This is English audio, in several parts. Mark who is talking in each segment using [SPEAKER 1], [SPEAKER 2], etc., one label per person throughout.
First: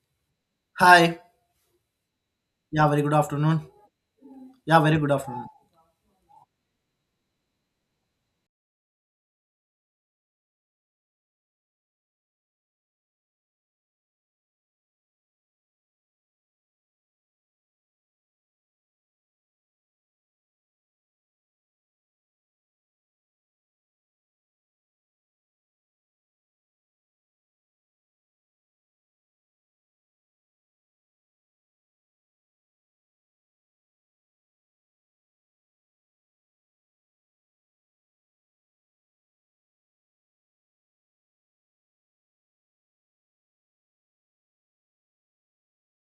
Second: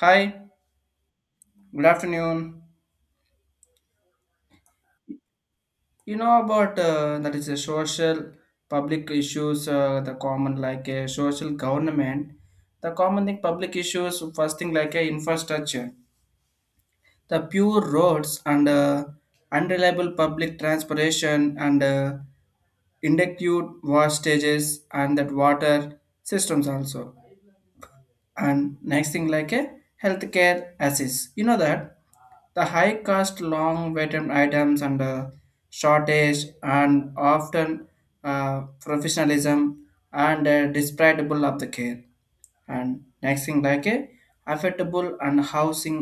[SPEAKER 1] Hi,
[SPEAKER 2] Hi.
[SPEAKER 1] good afternoon.
[SPEAKER 2] Yeah, very good afternoon. Yeah, very good afternoon.
[SPEAKER 1] You know about that is a social public issues, the common like a social government, the common thing public issues, first thing like a infrastructure, the pure roads and unreliable public transportation and inductive wastages and that water systems also. And next thing like a healthcare assist, you know that the high cost long waiting items and shortage and often professionalism and disparatable of the care. And next thing like a affordable and housing,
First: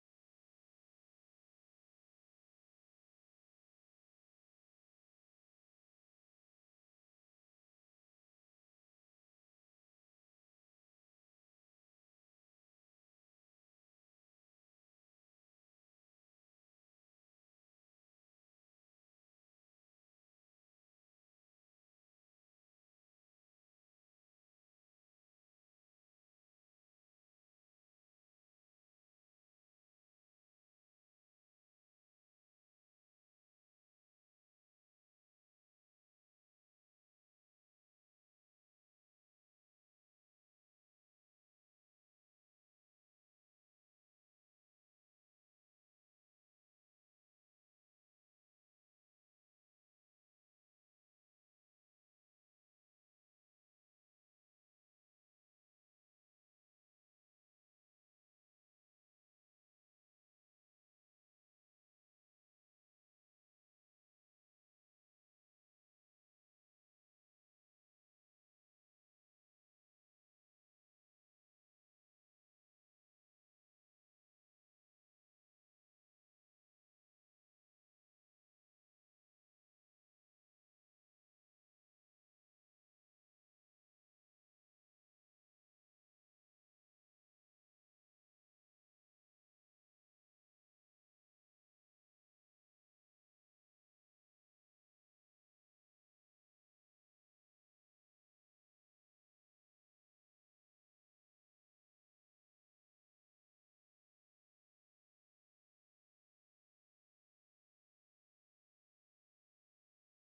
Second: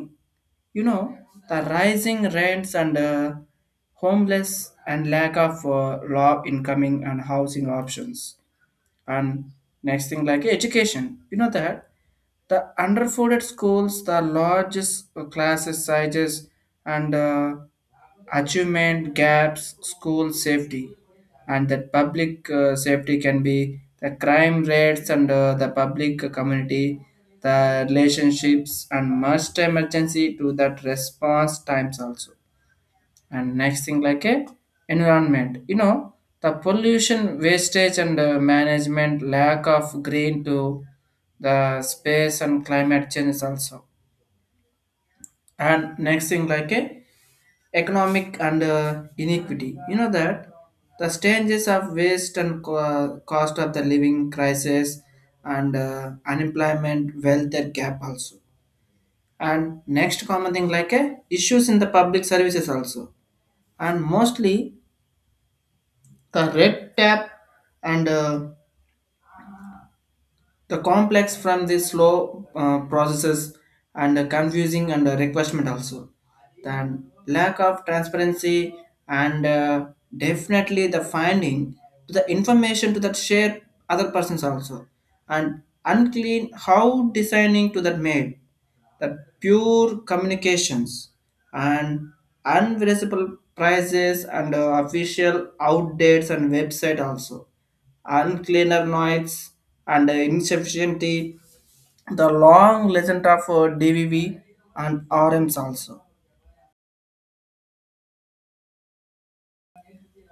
[SPEAKER 1] you know the rising rents and homeless and lack of low incoming and housing options. And next thing like education, you know that the underfunded schools, the largest classes sizes and achievement gaps, school safety. And that public safety can be the crime rates and the public community, the relationships and must emergency to that response times also. And next thing like a environment, you know the pollution wastage and management, lack of green to the space and climate change also. And next thing like a economic and inequity, you know that the changes of waste and cost of the living crisis and unemployment wealth gap also. And next common thing like a issues in the public services also. And mostly the red tap and the complex from the slow processes and confusing and requirement also, the lack of transparency and definitely the finding to the information to that share other persons also, and unclean how designing to that made the pure communications, and unvisible prices and official outdates and website also, uncleaner noise and insufficiency, the long legend of DVV and RMs also.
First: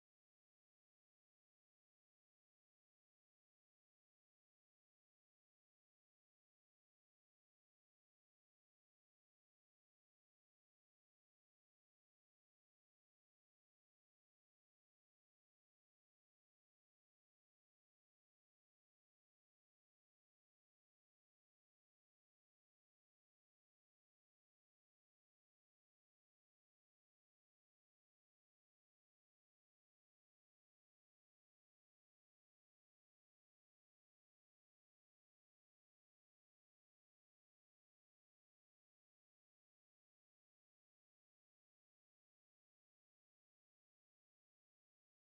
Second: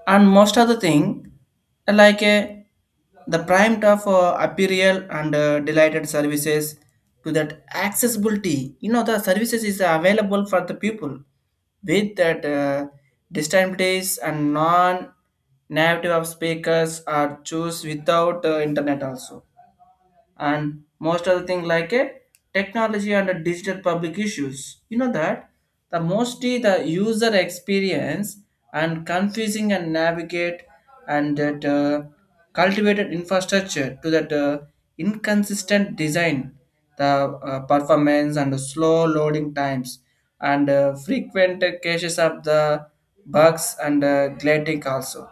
[SPEAKER 1] And most of the thing, like the prime of apparel and delighted services to that accessibility. You know, the services is available for the people with that disabilities and non native of speakers are choose without internet also. And most other thing like a technology and a digital public issues, you know that the mostly the user experience and confusing and navigate, and that cultivated infrastructure to that inconsistent design, the performance and the slow loading times and frequent cases of the bugs and glitching also.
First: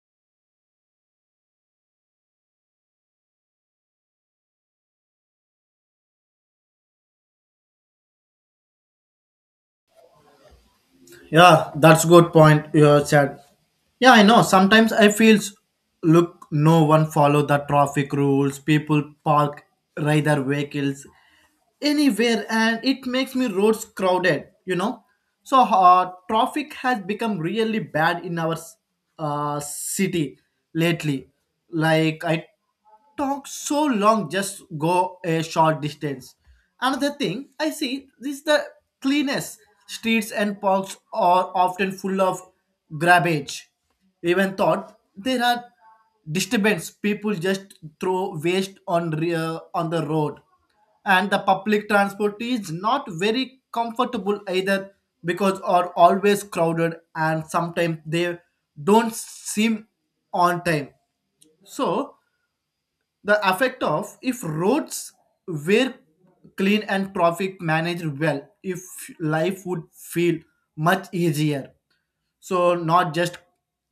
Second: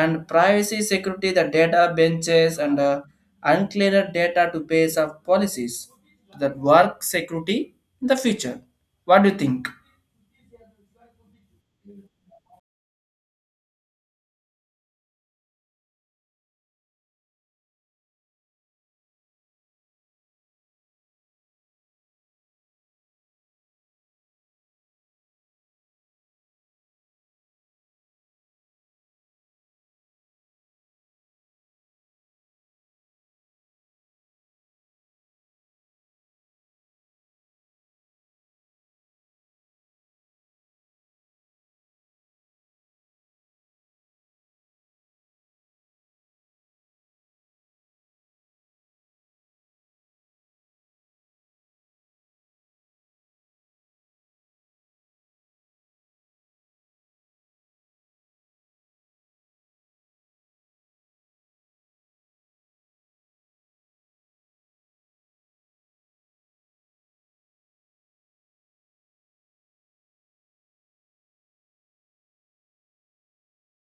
[SPEAKER 1] And privacy security, the data benches and uncleared data to base of policies that work security in the future. What do you think?
[SPEAKER 2] Yeah, that's good point you have said. Yeah, I know. Sometimes I feels look, no one follow the traffic rules. People park ride their vehicles anywhere, and it makes me roads crowded. You know, so traffic has become really bad in our city lately. Like I talk so long just go a short distance. Another thing I see is the cleanness. Streets and parks are often full of garbage, even thought there are disturbance people just throw waste on the road, and the public transport is not very comfortable either, because are always crowded and sometimes they don't seem on time. So the effect of if roads were clean and traffic managed well, if life would feel much easier. So not just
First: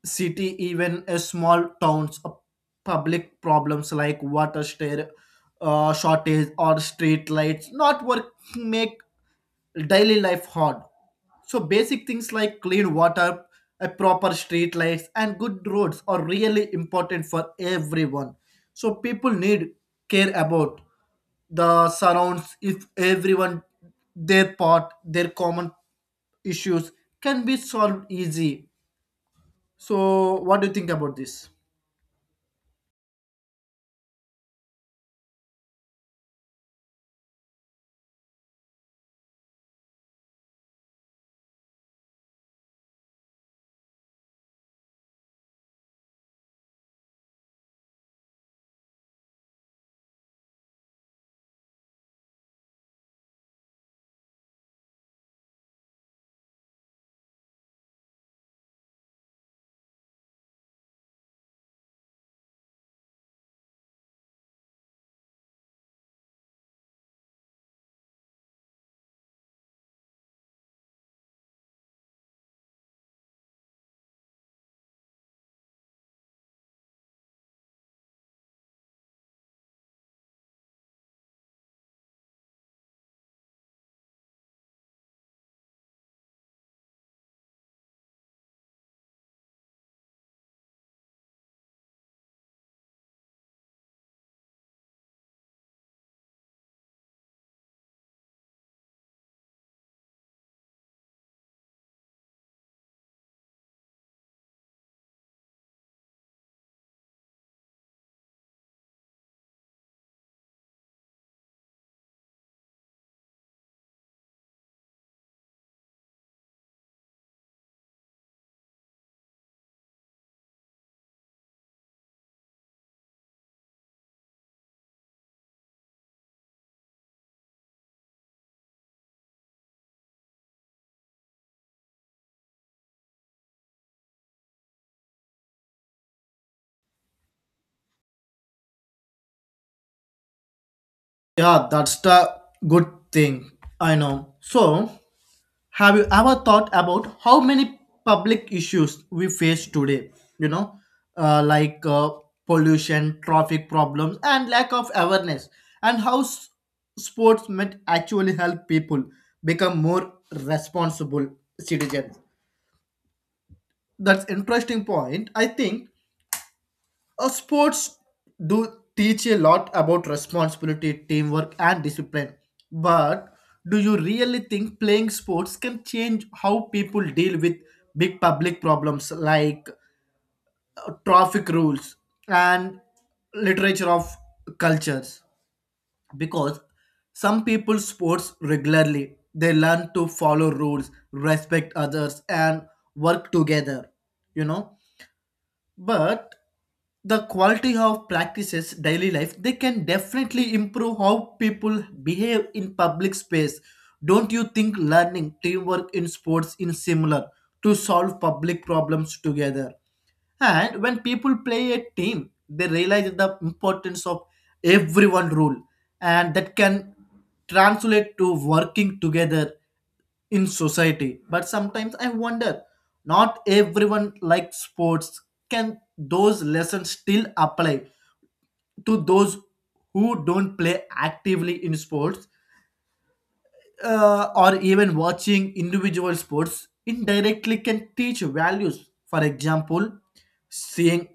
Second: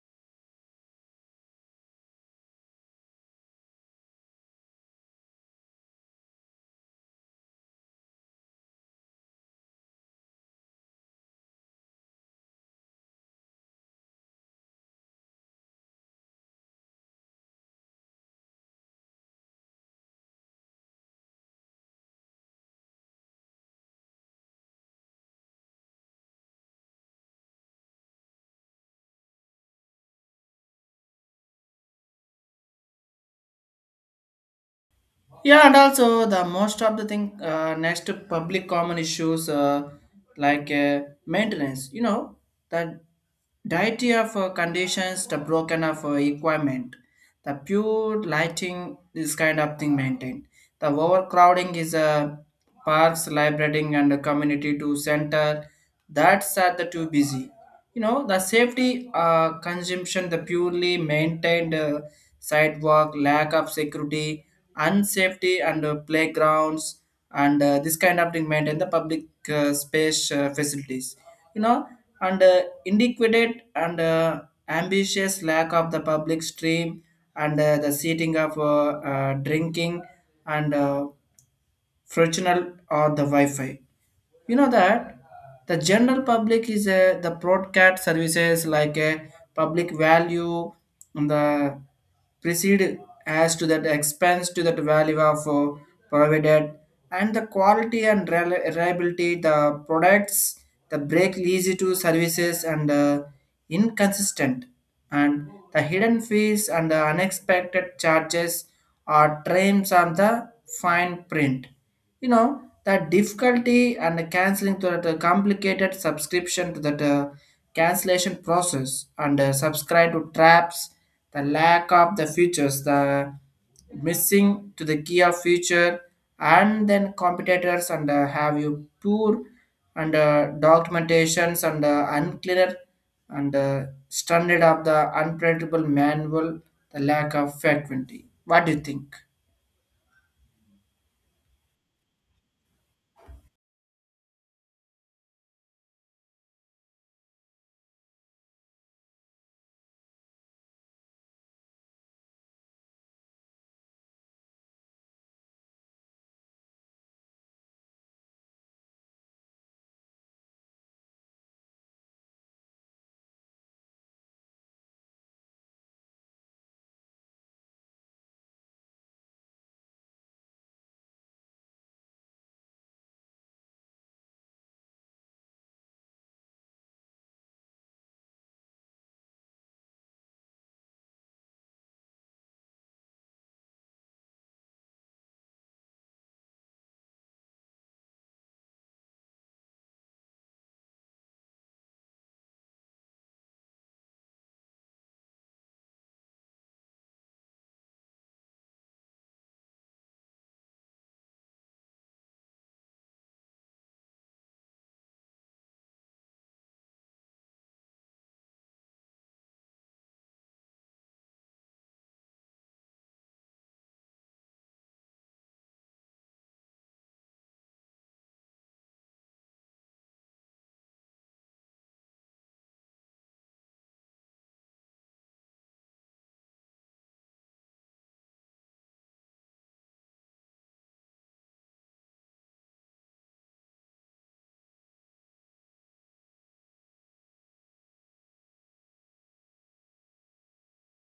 [SPEAKER 2] city, even a small towns, public problems like water stair, shortage or street lights not work, make daily life hard. So basic things like clean water, a proper street lights and good roads are really important for everyone. So people need care about the surrounds. If everyone their part, their common issues can be solved easy. So what do you think about this?
[SPEAKER 1] Yeah, and also the most of the thing next to public common issues, like maintenance. You know the diety of conditions, the broken of equipment, the pure lighting, this kind of thing maintained. The overcrowding is parks, librarying, and the community to center. That's at the too busy. You know the safety consumption, the purely maintained sidewalk, lack of security. Unsafety and playgrounds and this kind of thing maintain the public space facilities, you know. And inadequate and ambitious lack of the public stream and the seating of drinking and Fractional or the Wi-Fi. You know that the general public is the broadcast services like a public value, and the precede as to that expense to that value of provided, and the quality and reliability the products, the break easy to services and inconsistent, and the hidden fees and the unexpected charges are terms on the fine print. You know that difficulty and canceling to that complicated subscription to that cancellation process and subscribe to traps, the lack of the features, the missing to the key of feature, and then competitors and have you poor and documentations and unclear and standard of the unpredictable manual, the lack of frequency. What do you think?
[SPEAKER 2] Yeah, that's the good thing, I know. So have you ever thought about how many public issues we face today? You know, like pollution, traffic problems, and lack of awareness, and how sports might actually help people become more responsible citizens? That's interesting point, I think. Sports do teach a lot about responsibility, teamwork, and discipline. But do you really think playing sports can change how people deal with big public problems like traffic rules and literature of cultures? Because some people sports regularly, they learn to follow rules, respect others, and work together, you know. But the quality of practices daily life, they can definitely improve how people behave in public space. Don't you think learning teamwork in sports is similar to solve public problems together? And when people play a team, they realize the importance of everyone rule, and that can translate to working together in society. But sometimes I wonder, not everyone likes sports. Can those lessons still apply to those who don't play actively in sports? Or even watching individual sports indirectly can teach values. For example, seeing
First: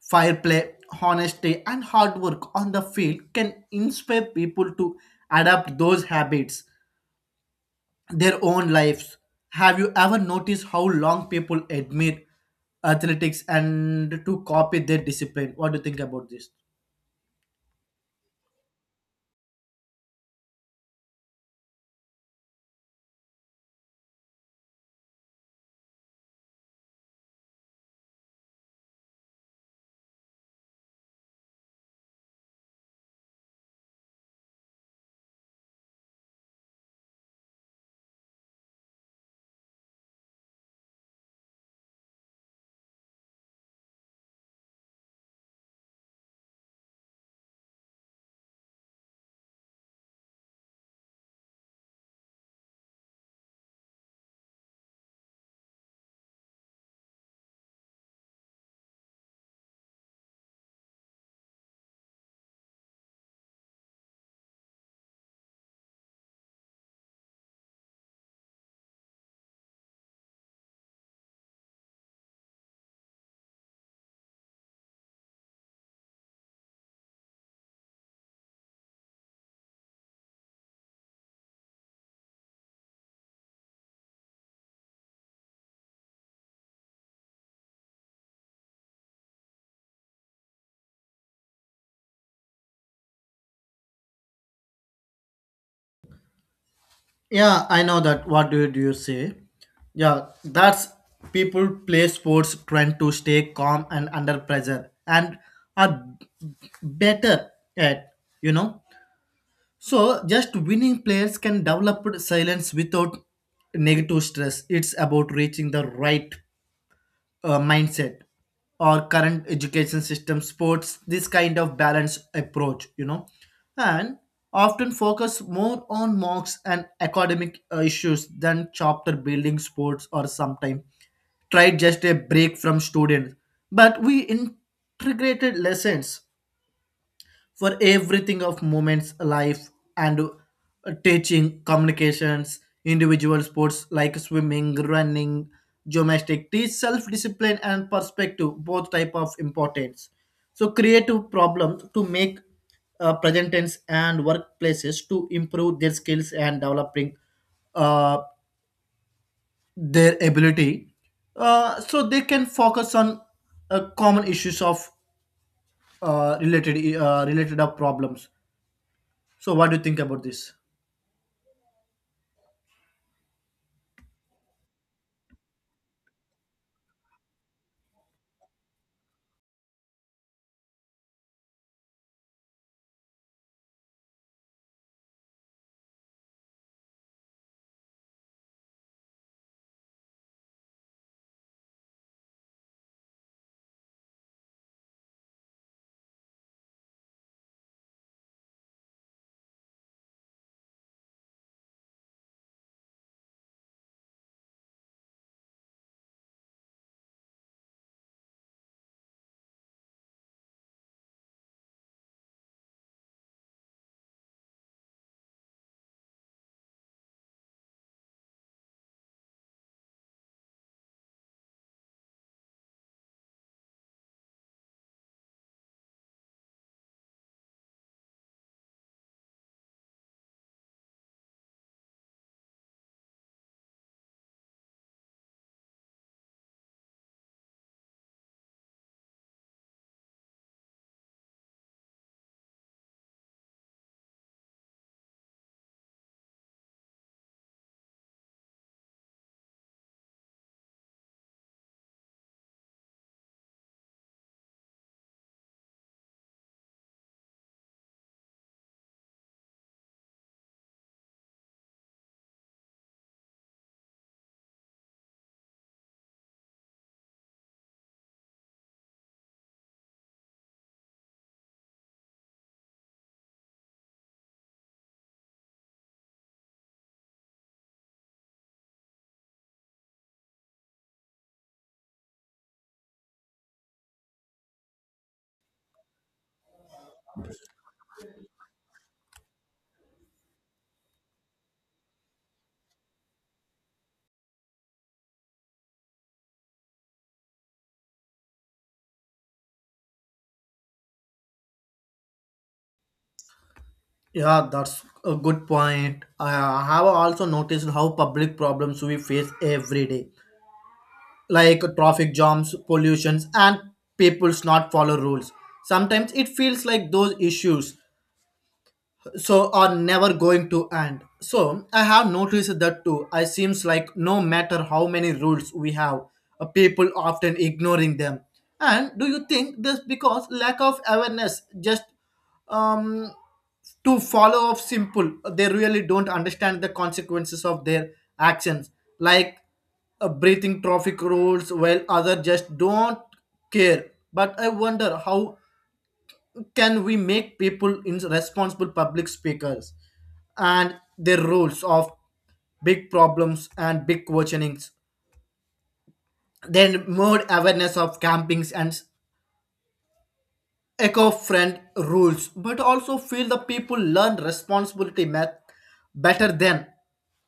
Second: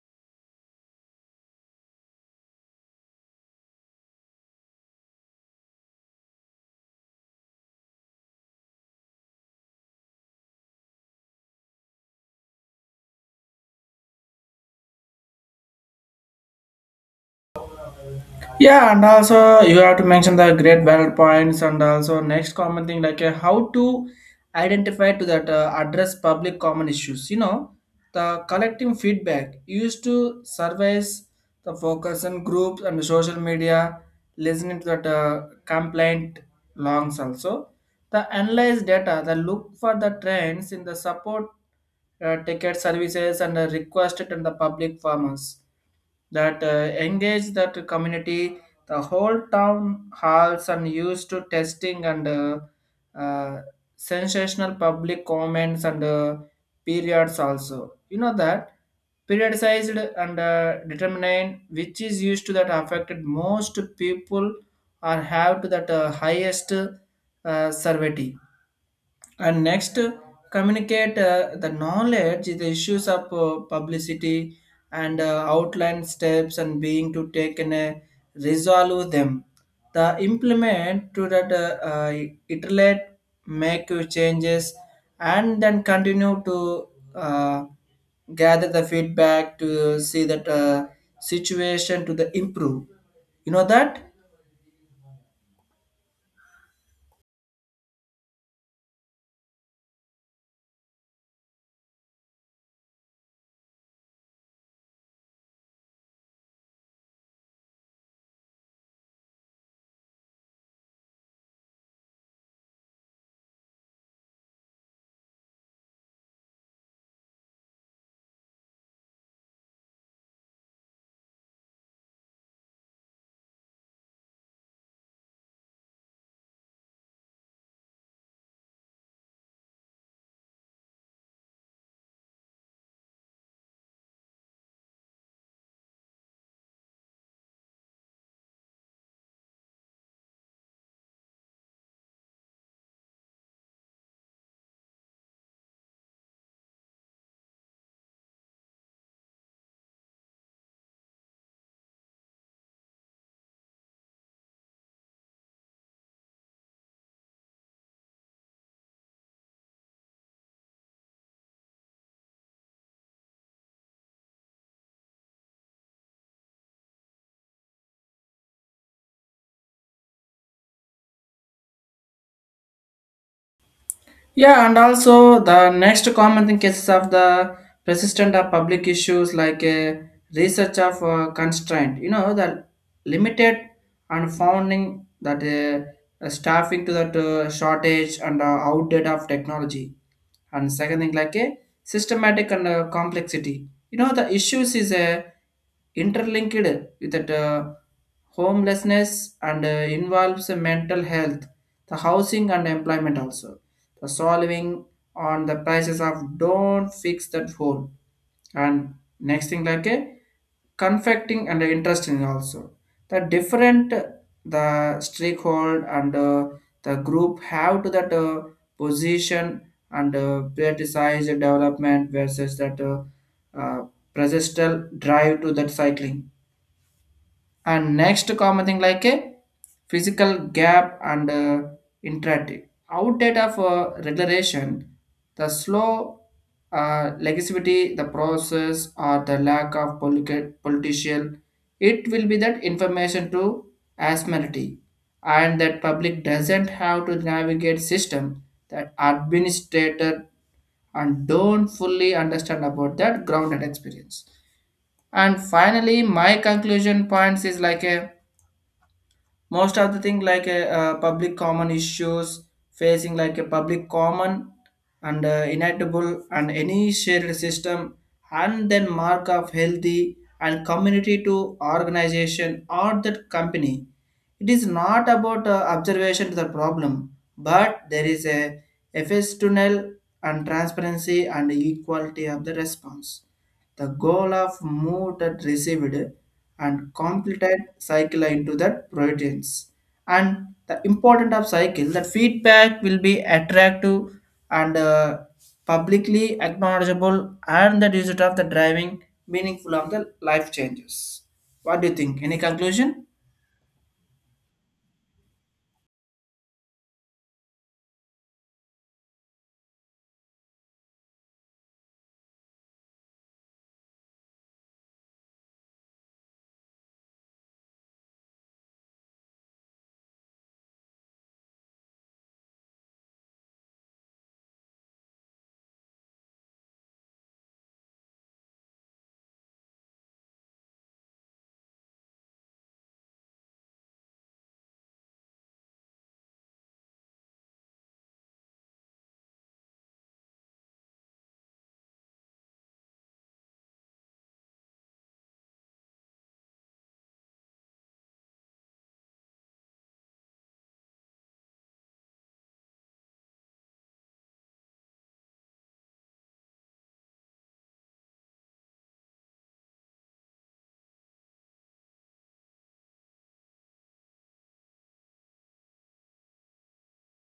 [SPEAKER 2] fire play, honesty, and hard work on the field can inspire people to adapt those habits their own lives. Have you ever noticed how long people admire athletics and to copy their discipline? What do you think about this?
[SPEAKER 1] Yeah, and also you have to mention the great valid points, and also next common thing like how to identify to that address public common issues. You know, the collecting feedback used to surveys, the focus on groups and social media, listening to that complaint longs also. The analyze data, the look for the trends in the support ticket services and the requested in the public farmers that engage that community. The whole town halls and used to testing and uh, sensational public comments and periods also. You know that periodized and determined which is used to that affected most people or have to that highest survey. And next communicate the knowledge, the issues of publicity and outline steps and being to take and resolve them, the implement to that iterate, make your changes, and then continue to uh, gather the feedback to see that situation to the improve, you know that.
[SPEAKER 2] Yeah, I know that. What do you say? Yeah, that's people play sports trying to stay calm and under pressure, and are better at, you know. So just winning players can develop silence without negative stress. It's about reaching the right mindset. Or current education system sports this kind of balanced approach, you know, and often focus more on marks and academic issues than chapter building sports, or sometimes try just a break from students. But we integrated lessons for everything of moments life, and teaching communications individual sports like swimming, running, gymnastics teach self-discipline and perspective, both type of importance. So creative problems to make present tense and workplaces to improve their skills and developing uh, their ability, so they can focus on common issues of related of problems. So, what do you think about this?
[SPEAKER 1] Yeah, and also the next common thing cases of the persistent of public issues like a research of constraint. You know, the limited and founding that staffing to that shortage and outdated of technology. And second thing like a systematic and complexity, you know the issues is a interlinked with that homelessness and involves the mental health, the housing and employment also, the solving on the prices of don't fix that home. And next thing like a conflicting and interesting also. The different the stakeholder and the group have to that position and prioritize development versus that uh, persistent drive to that cycling. And next common thing like a physical gap and interactive outdate of regulation, the slow legislativity the process, or the lack of political, it will be that information to asmerity, and that public doesn't have to navigate system that administrator, and don't fully understand about that grounded experience. And finally my conclusion points is like a most of the thing like a public common issues, facing like a public common and inevitable and any shared system, and then mark of healthy and community to organization or that company. It is not about observation to the problem, but there is a fs tunnel and transparency and equality of the response, the goal of move that received and completed cycle into that proteins. And the important of cycle that feedback will be attractive and publicly acknowledgeable and the result of the driving meaningful of the life changes. What do you think? Any conclusion?
[SPEAKER 2] Yeah, that's a good point. I have also noticed how public problems we face every day, like traffic jams, pollutions, and people's not follow rules. Sometimes it feels like those issues so are never going to end. So I have noticed that too. I seems like no matter how many rules we have, people often ignoring them. And do you think this because lack of awareness, just um to follow up simple, they really don't understand the consequences of their actions, like breathing traffic rules, while other just don't care. But I wonder how can we make people in responsible public speakers and their roles of big problems and big questionings? Then more awareness of campings and eco-friend rules, but also feel the people learn responsibility math better than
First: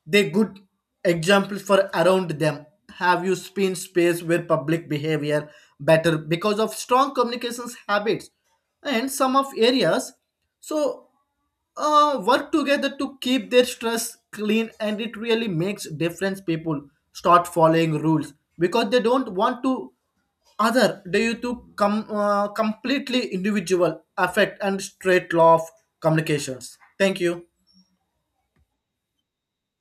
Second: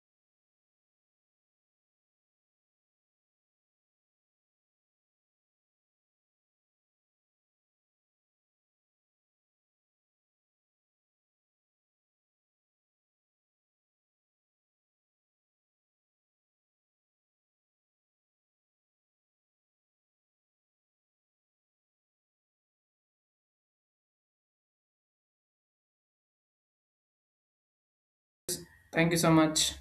[SPEAKER 2] they good examples for around them. Have you spin space where public behavior better because of strong communications habits? And some of areas, so work together to keep their stress clean, and it really makes difference. People start following rules because they don't want to other due to completely individual affect and straight law of communications. Thank you.
[SPEAKER 1] Thank you so much.